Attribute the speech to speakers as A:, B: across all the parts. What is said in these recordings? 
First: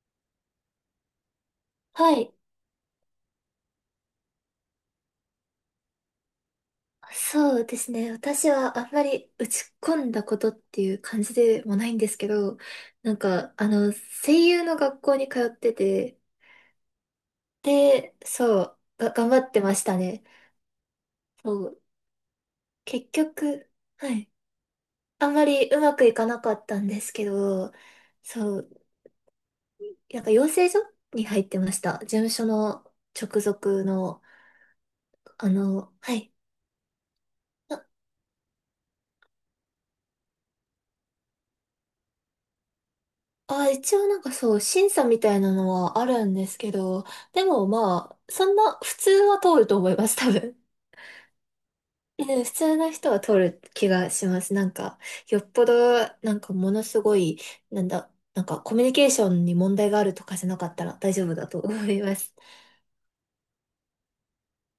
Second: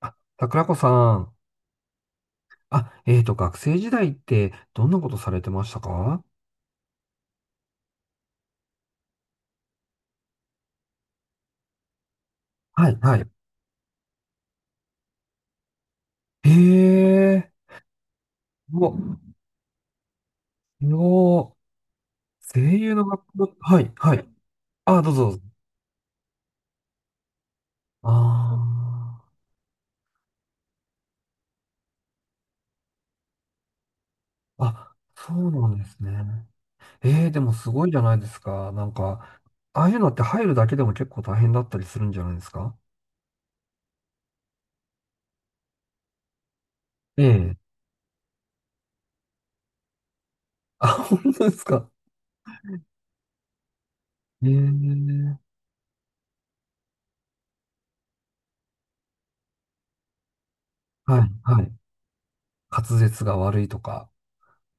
A: あ、桜子さん。
B: はい。
A: あ、学生時代ってどんなことされてましたか？
B: そうですね。私はあんまり打ち込んだことっていう感じでもないんですけど、
A: はい、
B: な
A: は
B: ん
A: い。
B: か、あの、声優の学校に通ってて、
A: ええ
B: で、そ
A: ー、
B: う、
A: お、
B: が、頑張ってましたね。
A: すご
B: そ
A: い。
B: う、
A: 声優の
B: 結
A: 学校、
B: 局、
A: はい、
B: は
A: はい。
B: い。
A: あ、どうぞ
B: あ
A: ど
B: ん
A: うぞ。
B: まりうまくいかなかったんですけど、
A: あ
B: そう、なんか養成所に入ってました。事務所の直属の、
A: あ、あ、そうなんです
B: はい。
A: ね。ええー、でもすごいじゃないですか。ああいうのって入るだけでも結構大変だったりするんじゃないですか？
B: 一応なんかそう、審査みたいなのはあるんですけど、
A: え
B: で
A: え。
B: もまあ、そんな、普通は通ると思います、多分。
A: あ、本当ですか。
B: うん、普通の人は通る気がしま
A: ええ
B: す。なんか、
A: ー、
B: よっぽど、なんかものすごい、なんかコミュニケーションに問題があるとかじゃなかったら大
A: は
B: 丈
A: い、
B: 夫だと
A: はい。
B: 思います。
A: 滑舌が悪いとか。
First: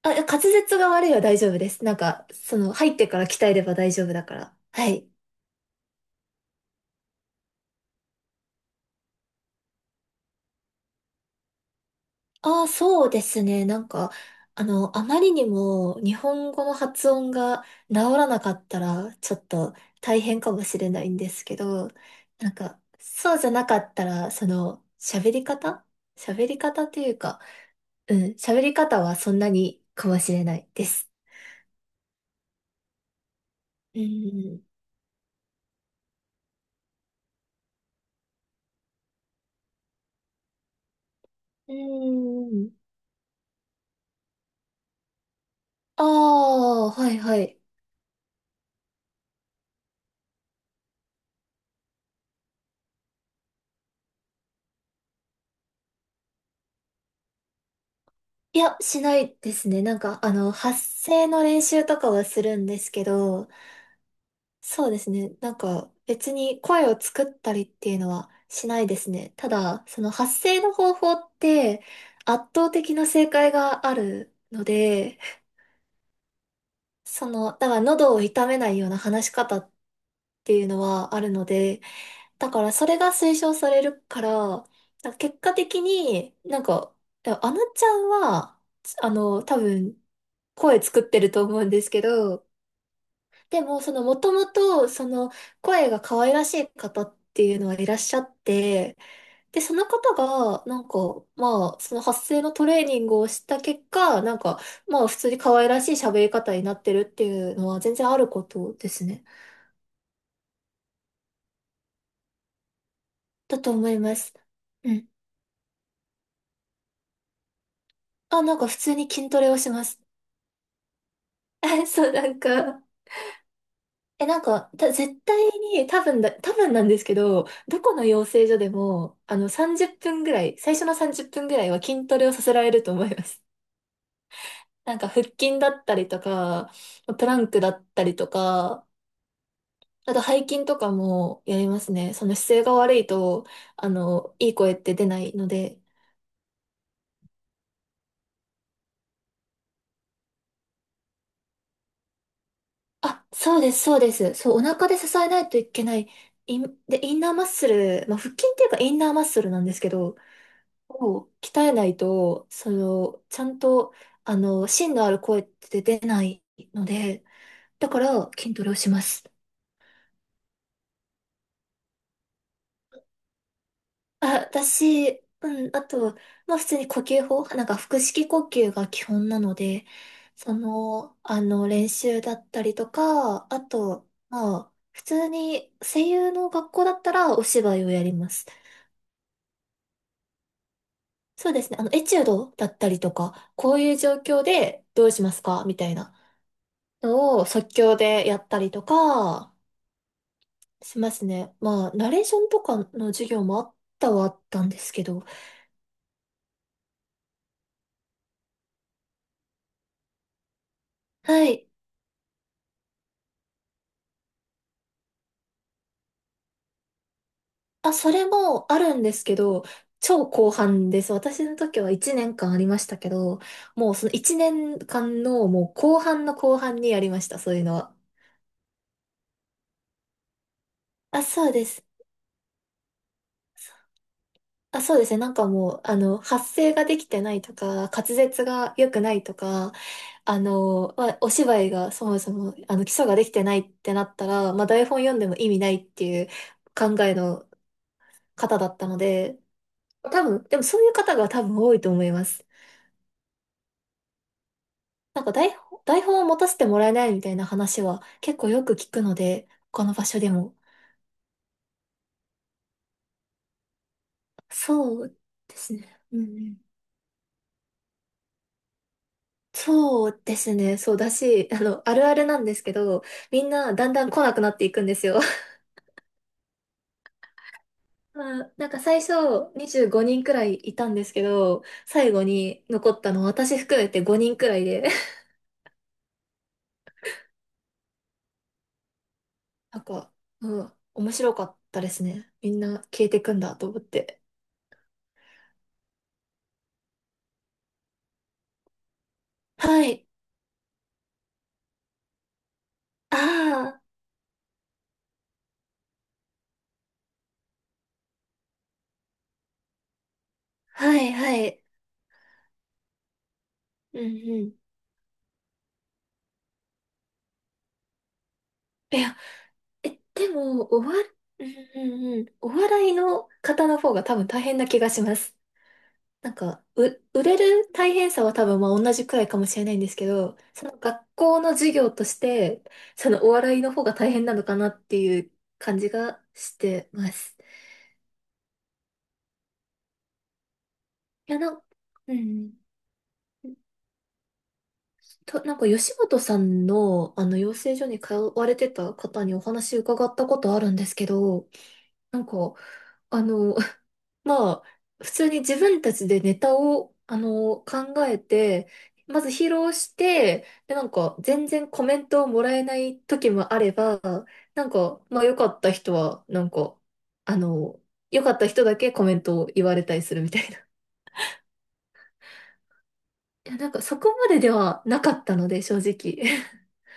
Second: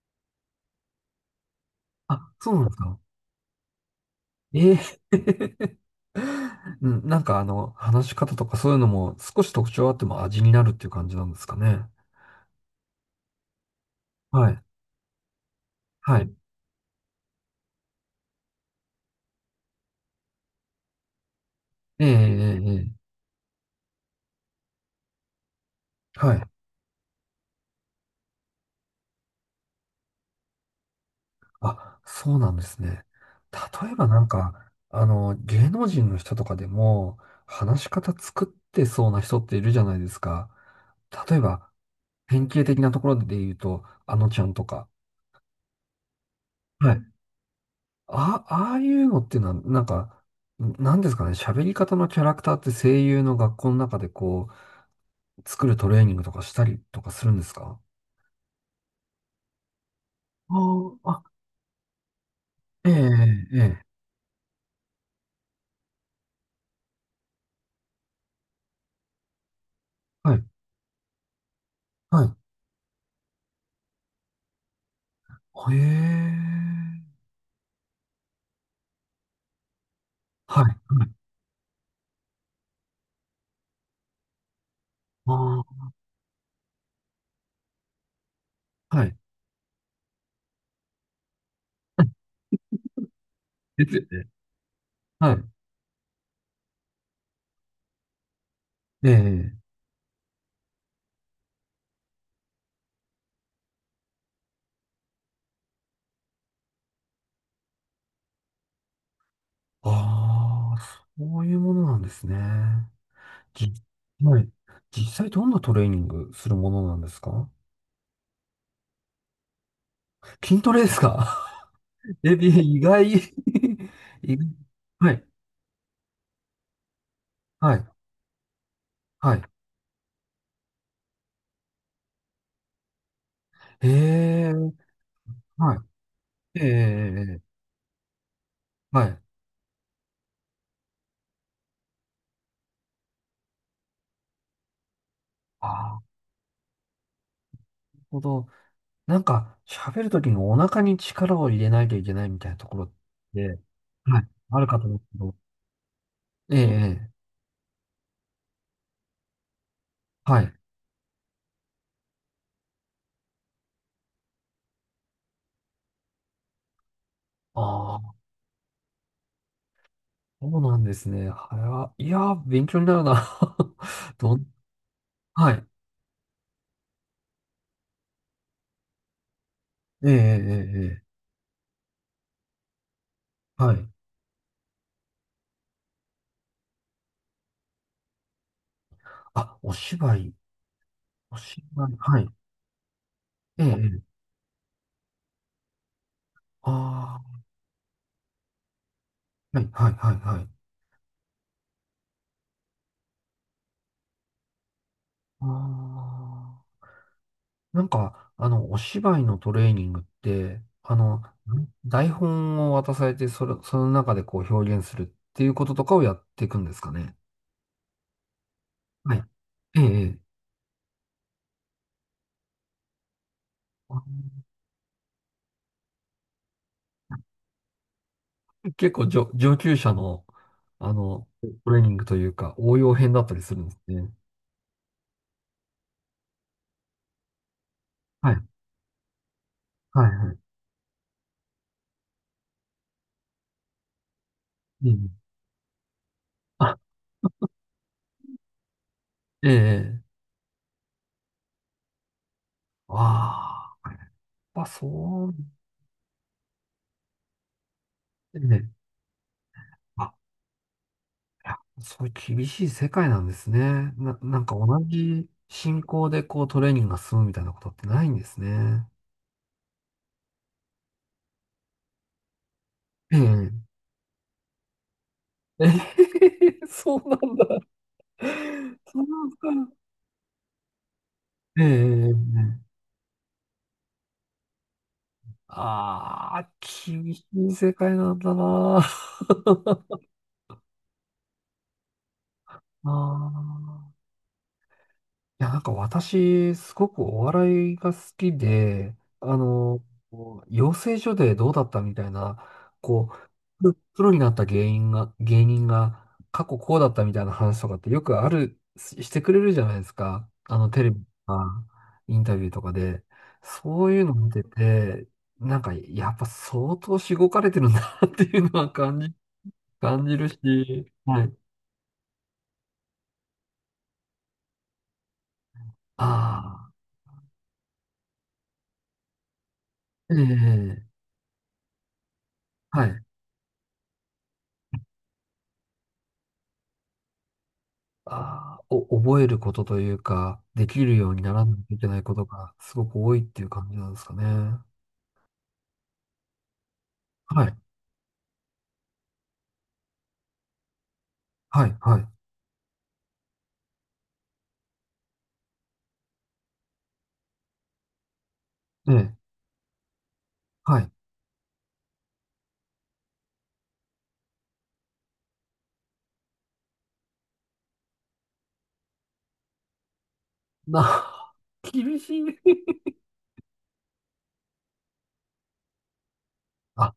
B: あ、いや滑舌が悪いは大丈夫です。なんか、
A: あ、そう
B: そ
A: なんで
B: の、
A: す
B: 入っ
A: か。
B: てから鍛えれば大丈夫だから。
A: ええ
B: はい。
A: ー、うん、話し方とかそういうのも少し特徴あっても味になるっていう感じなんですかね？
B: ああ、そうですね。
A: はい。
B: あまりにも日
A: はい。
B: 本語の発音が治らなかったら、ちょっと大変かもしれないんですけど、
A: ええ、え
B: なん
A: え、え
B: か、
A: え。
B: そうじゃなかったら、その、喋り方
A: はい。
B: 喋り方というか、うん、喋り方はそんなにかもしれないです。
A: あ、そうなんですね。例え
B: う
A: ば
B: ん。
A: 芸能人の人とかでも、話し方作ってそうな人っているじゃないですか。例えば、
B: う
A: 典型
B: ん。
A: 的なところで言うと、あのちゃんとか。
B: ああ、
A: はい。
B: はいはい。
A: あ、ああいうのっていうのは、なんですかね、喋り方のキャラクターって声優の学校の中でこう、作るトレーニングとかしたりとかするんですか？
B: いや、しないですね。なんか、あの、
A: あ
B: 発
A: ーあ、
B: 声の練習とかはするんで
A: え
B: す
A: え、え
B: けど、
A: え、ええ、
B: そうですね。なんか別に声を作ったりっていうのはしないですね。ただ、その
A: は
B: 発
A: い、
B: 声の方法って
A: は
B: 圧倒的な正解があるので、
A: い。へ え、
B: その、だから喉を痛めないような話し方って
A: は
B: い
A: い、
B: うの
A: はい。
B: はあるので、だからそれが推奨されるから、だから結果的
A: あ
B: になんか、あのちゃんは、
A: あ、は
B: あ
A: い。
B: の、多分声作ってると思うんですけ ど、でも、
A: で
B: そ
A: すよ
B: の、も
A: ね。
B: ともと、その、
A: はい。
B: 声が可愛らしい方っていうのはいらっしゃって、
A: ええ、
B: で、その方が、なんか、まあ、その発声のトレーニングをした結果、なんか、まあ、普通に可愛らしい喋り方になってるっていうのは全然あることですね。
A: ああ、そういうものなんですね。
B: だと
A: じ、
B: 思います。
A: はい。
B: う
A: 実
B: ん。
A: 際どんなトレーニングするものなんですか？
B: あ、なんか普通に筋トレをします。
A: 筋トレですか？
B: そう、な
A: え、
B: ん
A: 意
B: か、
A: 外。 意外。
B: なんか、
A: は
B: 絶
A: い、
B: 対に、多分なんですけど、
A: は
B: ど
A: い、
B: この養成所でも、
A: は
B: あ
A: い。
B: の、30分ぐらい、最初の30分ぐらいは筋トレをさせられると思います。
A: え え、
B: なんか、腹筋だ
A: はい。
B: ったりと
A: ええ、
B: か、プラ
A: ええ、
B: ンクだったりとか、
A: はい。
B: あと背筋とかもやりますね。その姿勢が悪いと、あの、いい声って出ないの
A: あ
B: で。
A: あ、なるほど。喋るときにお腹に力を入れないといけないみたいなところっ
B: あ、そ
A: て、
B: うです、そうで
A: はい、
B: す。そう、
A: あ
B: お
A: るかと
B: 腹
A: 思う
B: で
A: んで
B: 支
A: すけ
B: え
A: ど、
B: ないといけない。
A: え
B: で、
A: え、ええ、
B: インナーマッスル、まあ、腹筋っていうかインナーマッスルなんですけど、
A: はい。
B: を鍛えないと、その、ちゃんと、あの、芯のある声って出ないので、だ
A: あ
B: か
A: あ、
B: ら筋トレをします。
A: そうなんですね。いやー、勉強になるな。
B: あ、
A: どん、はい。
B: うん、あと、まあ普通に呼吸法、なんか腹式呼吸が基本なので、
A: ええ、ええ、
B: そ
A: ええ、え
B: の、あの、練習だったりとか、あ
A: え、はい。
B: と、まあ、普通に声優の学校だったらお芝居をやります。
A: あ、お芝居、お
B: そう
A: 芝
B: ですね。あの、
A: 居、
B: エチ
A: は
B: ュー
A: い。
B: ドだったりとか、
A: ええ、え
B: こういう
A: え、
B: 状況でどうしますかみたいな。
A: あ
B: を即興でやったりとか
A: あ、はい、はい、はい、はい。
B: しますね。まあ、ナレーションとかの授業もあったはあったんですけど。
A: ああ。お芝居のトレーニングって、
B: はい。
A: 台本を渡されて、その中でこう表現するっていうこととかをやっていくんですかね？
B: あ、それもあるんで
A: はい。
B: すけど、
A: ええ、え
B: 超
A: え、
B: 後半です。私の時は1年間ありましたけど、もうその
A: あ、
B: 1年間のもう後半の後半にやりました、そういうのは。
A: 結構上級者の、あ
B: あ、
A: の、
B: そうで
A: トレー
B: す。
A: ニングというか、応用編だったりするんですね。
B: あ、そうですね。なんかもう、あの、発声ができてないとか、滑
A: はい、
B: 舌が良くないとか、
A: はい、は
B: あ
A: い。
B: の、まあ、お芝居がそもそも、あの、基礎ができてないってなったら、まあ、台
A: え
B: 本読んで
A: え、
B: も意味ないっていう
A: あ、
B: 考えの方だったので、
A: ええ、ええ、
B: 多分、でもそういう方が多分多いと思います。
A: ああ、やっぱそ
B: なんか
A: う、
B: 台本を持たせてもらえないみたいな話は結構
A: ええ、
B: よく聞くので、他の場
A: あ、
B: 所でも。
A: いやそういう厳しい世界なんですね。なんか同
B: そう
A: じ
B: です
A: 進
B: ね。
A: 行
B: う
A: で
B: んう
A: こうト
B: ん、
A: レーニングが進むみたいなことってないんですね。
B: そうですね。そうだし、あの、あるあるなんですけど、
A: え
B: みん
A: え。
B: なだんだん来なくなっていくんですよ。
A: ええ、そうなんだ。
B: まあ、なんか
A: そ
B: 最
A: う
B: 初
A: なんですか。
B: 25人くらいいたんですけ
A: え
B: ど、最後
A: え、
B: に残ったの私含めて5人くらいで、
A: ああ、厳しい世界なんだな。
B: なんか、うん、面白かったですね。みんな 消えて
A: あ
B: くんだと思っ
A: あ。
B: て。
A: いや、私、すごくお笑いが好きで、
B: はい。
A: こう養成所でどうだったみたいな、こ
B: あ
A: う、プ
B: あ、
A: プロになった芸人が過去こうだったみたいな話とかってよくある、してくれるじゃないですか。テレ
B: は
A: ビと
B: いは
A: か、
B: い。
A: インタビューとかで。そうい
B: う
A: う
B: ん
A: の見て
B: うん。
A: て、やっぱ相当しごかれてるんだなっていうのは
B: い
A: 感じ、
B: や、
A: 感じる
B: で
A: し、
B: も、
A: はい。
B: うんうんうん。お笑いの方の方が多分大変な気がします。なんか、
A: あ
B: 売れる大変さは多分まあ同じくらいかもしれないんですけ
A: あ、え
B: ど、その
A: え、
B: 学校の授業として、
A: はい。
B: そのお笑いの方が大変なのかなっていう感じがしてます。
A: あー、お、覚えることというか、できるように
B: い
A: な
B: や、
A: らないといけないこ
B: う
A: とが
B: ん。
A: すごく多いっていう感じなんですかね？
B: なんか吉本さんのあの
A: は
B: 養
A: い、
B: 成所に通われてた方にお話伺ったことあるんですけど、
A: はい、はい。
B: なんか、あの、まあ、普通に自分たちでネタを、あの、考えて、
A: ええ、
B: まず披露して、で、
A: は
B: なん
A: い。
B: か、全然コメントをもらえない時もあれば、なんか、まあ、良かった人は、なんか、あの、良かった人だけコメントを言われたりするみたいな。
A: な、厳しい。
B: いや、なんか、そこまでではなかったので、正直。
A: あ、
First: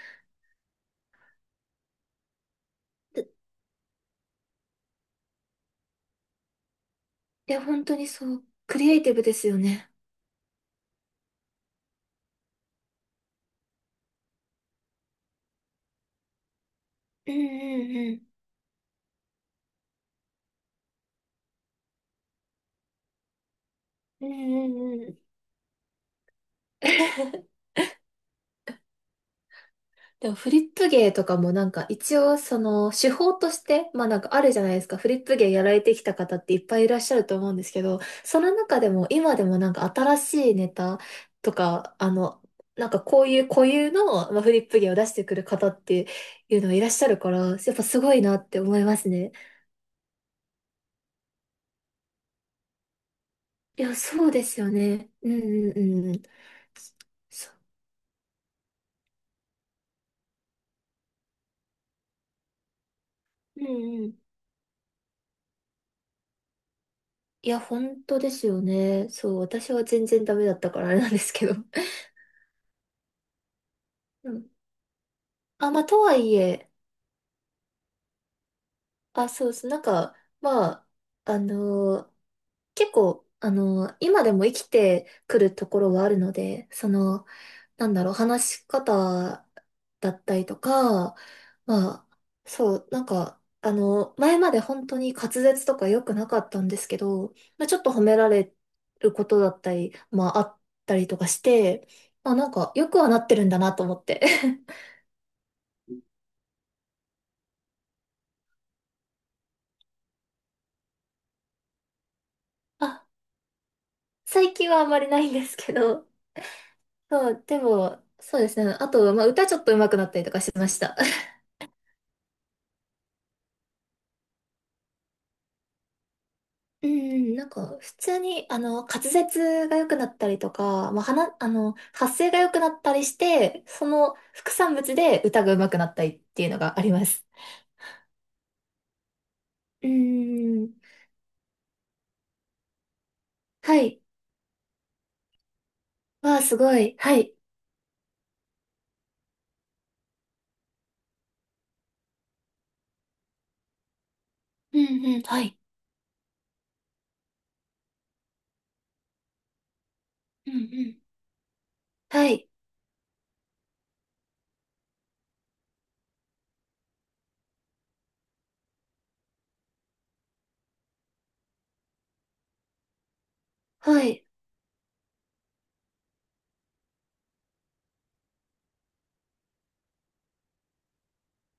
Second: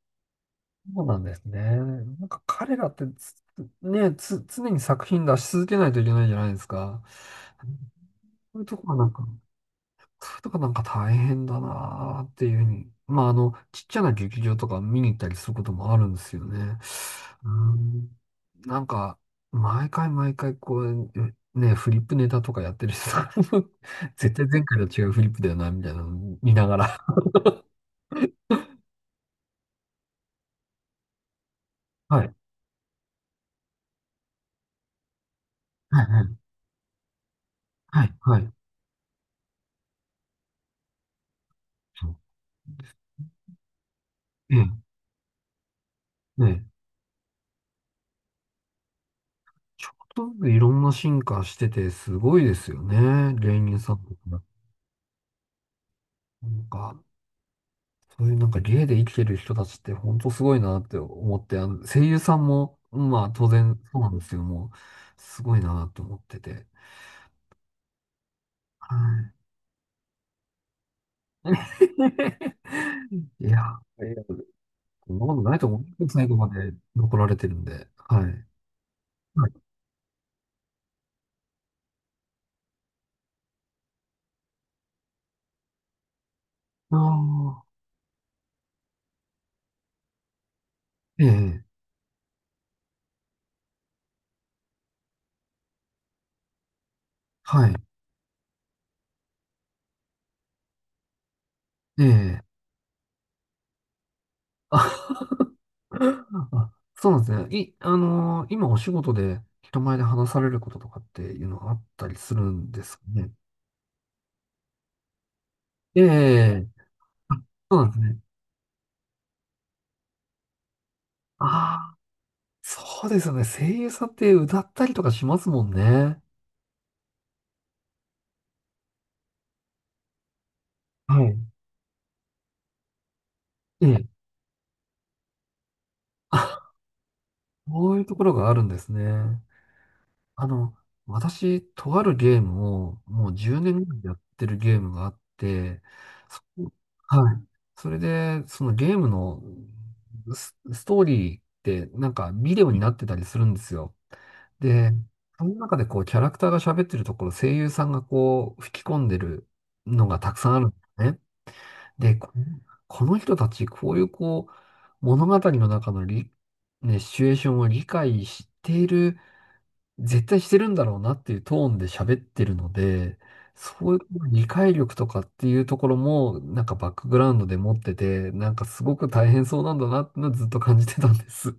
A: そうなんですね。彼らってつ、ね、つ、常に作品出し続けないといけないじゃないですか。
B: いや、本 当にそう、
A: そういうと
B: ク
A: こ
B: リ
A: が
B: エイ
A: な
B: テ
A: ん
B: ィブ
A: か、
B: ですよね。
A: そういうとこなんか大変だなーっていうふうに。まあ、ちっちゃな劇場とか見に行ったりすることもあるんですよね。
B: う
A: う
B: んう
A: ん、
B: ん
A: なんか、毎回毎回こう、ね、フリップネタとかやってる人が
B: うん。
A: 絶対前
B: うん
A: 回
B: う
A: と
B: ん
A: 違
B: う
A: う
B: ん。
A: フリップだよな、みたいなの見ながら。
B: でもフリップ芸とかもなんか一
A: はい。
B: 応その手法として、まあなんかあるじゃないですか。フリップ芸やられて
A: は
B: き
A: い、
B: た
A: はい、
B: 方っていっぱいいらっしゃると思うんですけど、
A: はい。は
B: その
A: い、
B: 中でも今でもなんか新しいネタとか、
A: そ
B: あ
A: う、
B: の、なんかこういう固有の、まあ、フ
A: え
B: リ
A: え、
B: ップ芸を出してくる方って
A: ね
B: いう
A: え。
B: のがいらっしゃるから、やっぱすごいなって思いますね。
A: ちょっとずついろんな進化してて、すごいですよね。芸人
B: い
A: さ
B: や、
A: んと
B: そう
A: か。
B: ですよね。うんうんうん。
A: なんか、
B: そ
A: そういう芸で生きてる人たちって本当すごいなって思って、声優さんも、まあ当
B: う
A: 然そう
B: んう
A: なん
B: ん。
A: ですけども、すごいなと思ってて。
B: いや、本当ですよね。
A: は
B: そ
A: い。
B: う、私は全然ダメだったからあれなんですけど。
A: いや、いや、
B: う
A: そ
B: ん、
A: んなことないと
B: あ、
A: 思う
B: ま
A: ん
B: あ、と
A: です。
B: は
A: 最
B: い
A: 後ま
B: え、
A: で残られてるんで。はい。
B: あ、そ
A: は
B: う
A: い。
B: です。なんか、まあ、あのー結構、今でも生きてくるところはあるので、そ
A: あ
B: の、
A: あ、
B: なんだろう、話し方だったりとか、
A: ええ、
B: まあ、そう、なんか、あの、前まで本当に滑舌とか良くなかったんですけど、ま
A: は
B: あ、ち
A: い。
B: ょっと褒められることだったり、まあ、あったりとかして、
A: え
B: まあ、
A: え。
B: なんか、よくはなってるんだなと思って。
A: あ、あ、そうなんですね。い、あのー今お仕事で人前で話されることとかっていうのはあったりするん ですか
B: あ、
A: ね？
B: 最近はあんまりないんですけ
A: え
B: ど、
A: え。
B: そ
A: あ、
B: う、で
A: そうなんです
B: も、
A: ね。
B: そうですね。あと、まあ、歌ちょっと上手くなったりとかしました。
A: ああ、そうですよね。声優さんって歌ったりとかしますもんね。
B: うん、なんか、普通に、あの、滑舌が良くなったりとか、まあ、
A: は
B: 話、
A: い。
B: あの、発声が良くなったりして、
A: え
B: そ
A: え。
B: の副産物で歌が上手くなったりっていうの
A: あ、
B: があります。
A: こういうところがあるんですね。
B: う
A: あ
B: ん、
A: の、私、とあるゲームをもう10
B: は
A: 年ぐら
B: い。
A: いやってるゲームがあって、
B: わ
A: そ
B: あ、すごい。はい。
A: はい。それで、そのゲームのストーリーってビデオになってたりするんですよ。
B: う
A: で、
B: んうん、は
A: その
B: い。
A: 中でこうキャラクターが喋ってるところ、声優さんがこう吹き込んでるのがたくさ
B: う
A: ん
B: んう
A: あるんで
B: ん。
A: すね。で、
B: は
A: こ
B: い。
A: この人たち、こういうこう、物語の中のり、ね、シチュエーションを理解している、絶対してるんだろうなっていうトーンで喋ってるので、そういう
B: はい。
A: 理解力とかっていうところも、バックグラウンドで持ってて、すごく大変そうなんだなってのはずっと感じてたんです。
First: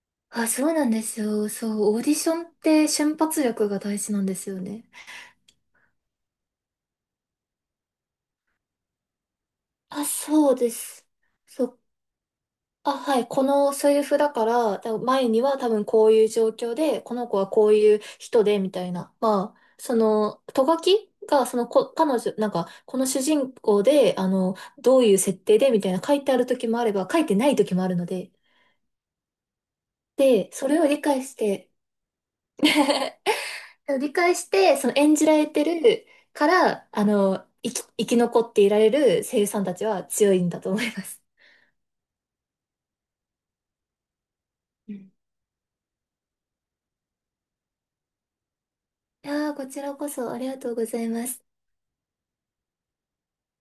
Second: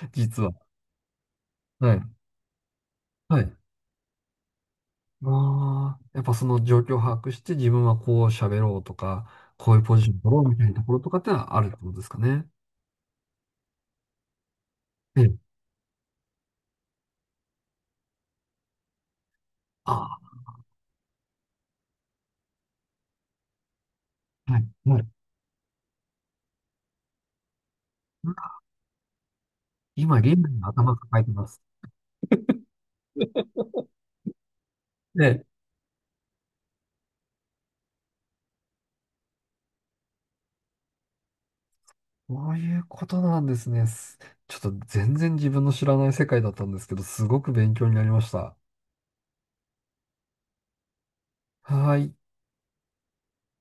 A: 実
B: あ、
A: は。
B: そうなんですよ。そ
A: は
B: う、オ
A: い。
B: ーディションって瞬
A: は
B: 発
A: い。
B: 力が大事なんですよね。
A: ああ、やっぱその状況を把握して自分はこう喋ろうとか、こういうポジ
B: あ、
A: ション取ろう
B: そう
A: みたい
B: で
A: なところ
B: す。
A: とかってのはあ
B: そ
A: るって
B: う、
A: ことですかね？
B: あ、はい。このセリフだから、多分
A: え
B: 前
A: え。
B: には多分こういう状況で、この子はこういう人で、みたいな。まあ、そ
A: あ
B: の、ト書きが、そのこ、彼女、なんか、この主人公で、あ
A: あ、
B: の、
A: はい。
B: ど
A: は
B: ういう
A: い。
B: 設定で、みたいな書いてある時もあれば、書いてない時もあるので。
A: 今、現
B: で、
A: 代の
B: それを
A: 頭
B: 理
A: 抱
B: 解
A: えて
B: し
A: ます。
B: て、理解して、その演
A: え
B: じら
A: え、
B: れてるから、あの、生き残っていられる声優さんたちは強いんだと思います。
A: そういうことなんですね。ちょっと
B: うん、
A: 全然自分の知らない世界だったんですけど、すごく勉強になりました。
B: いやー、こちらこそありがとうございます。
A: はーい。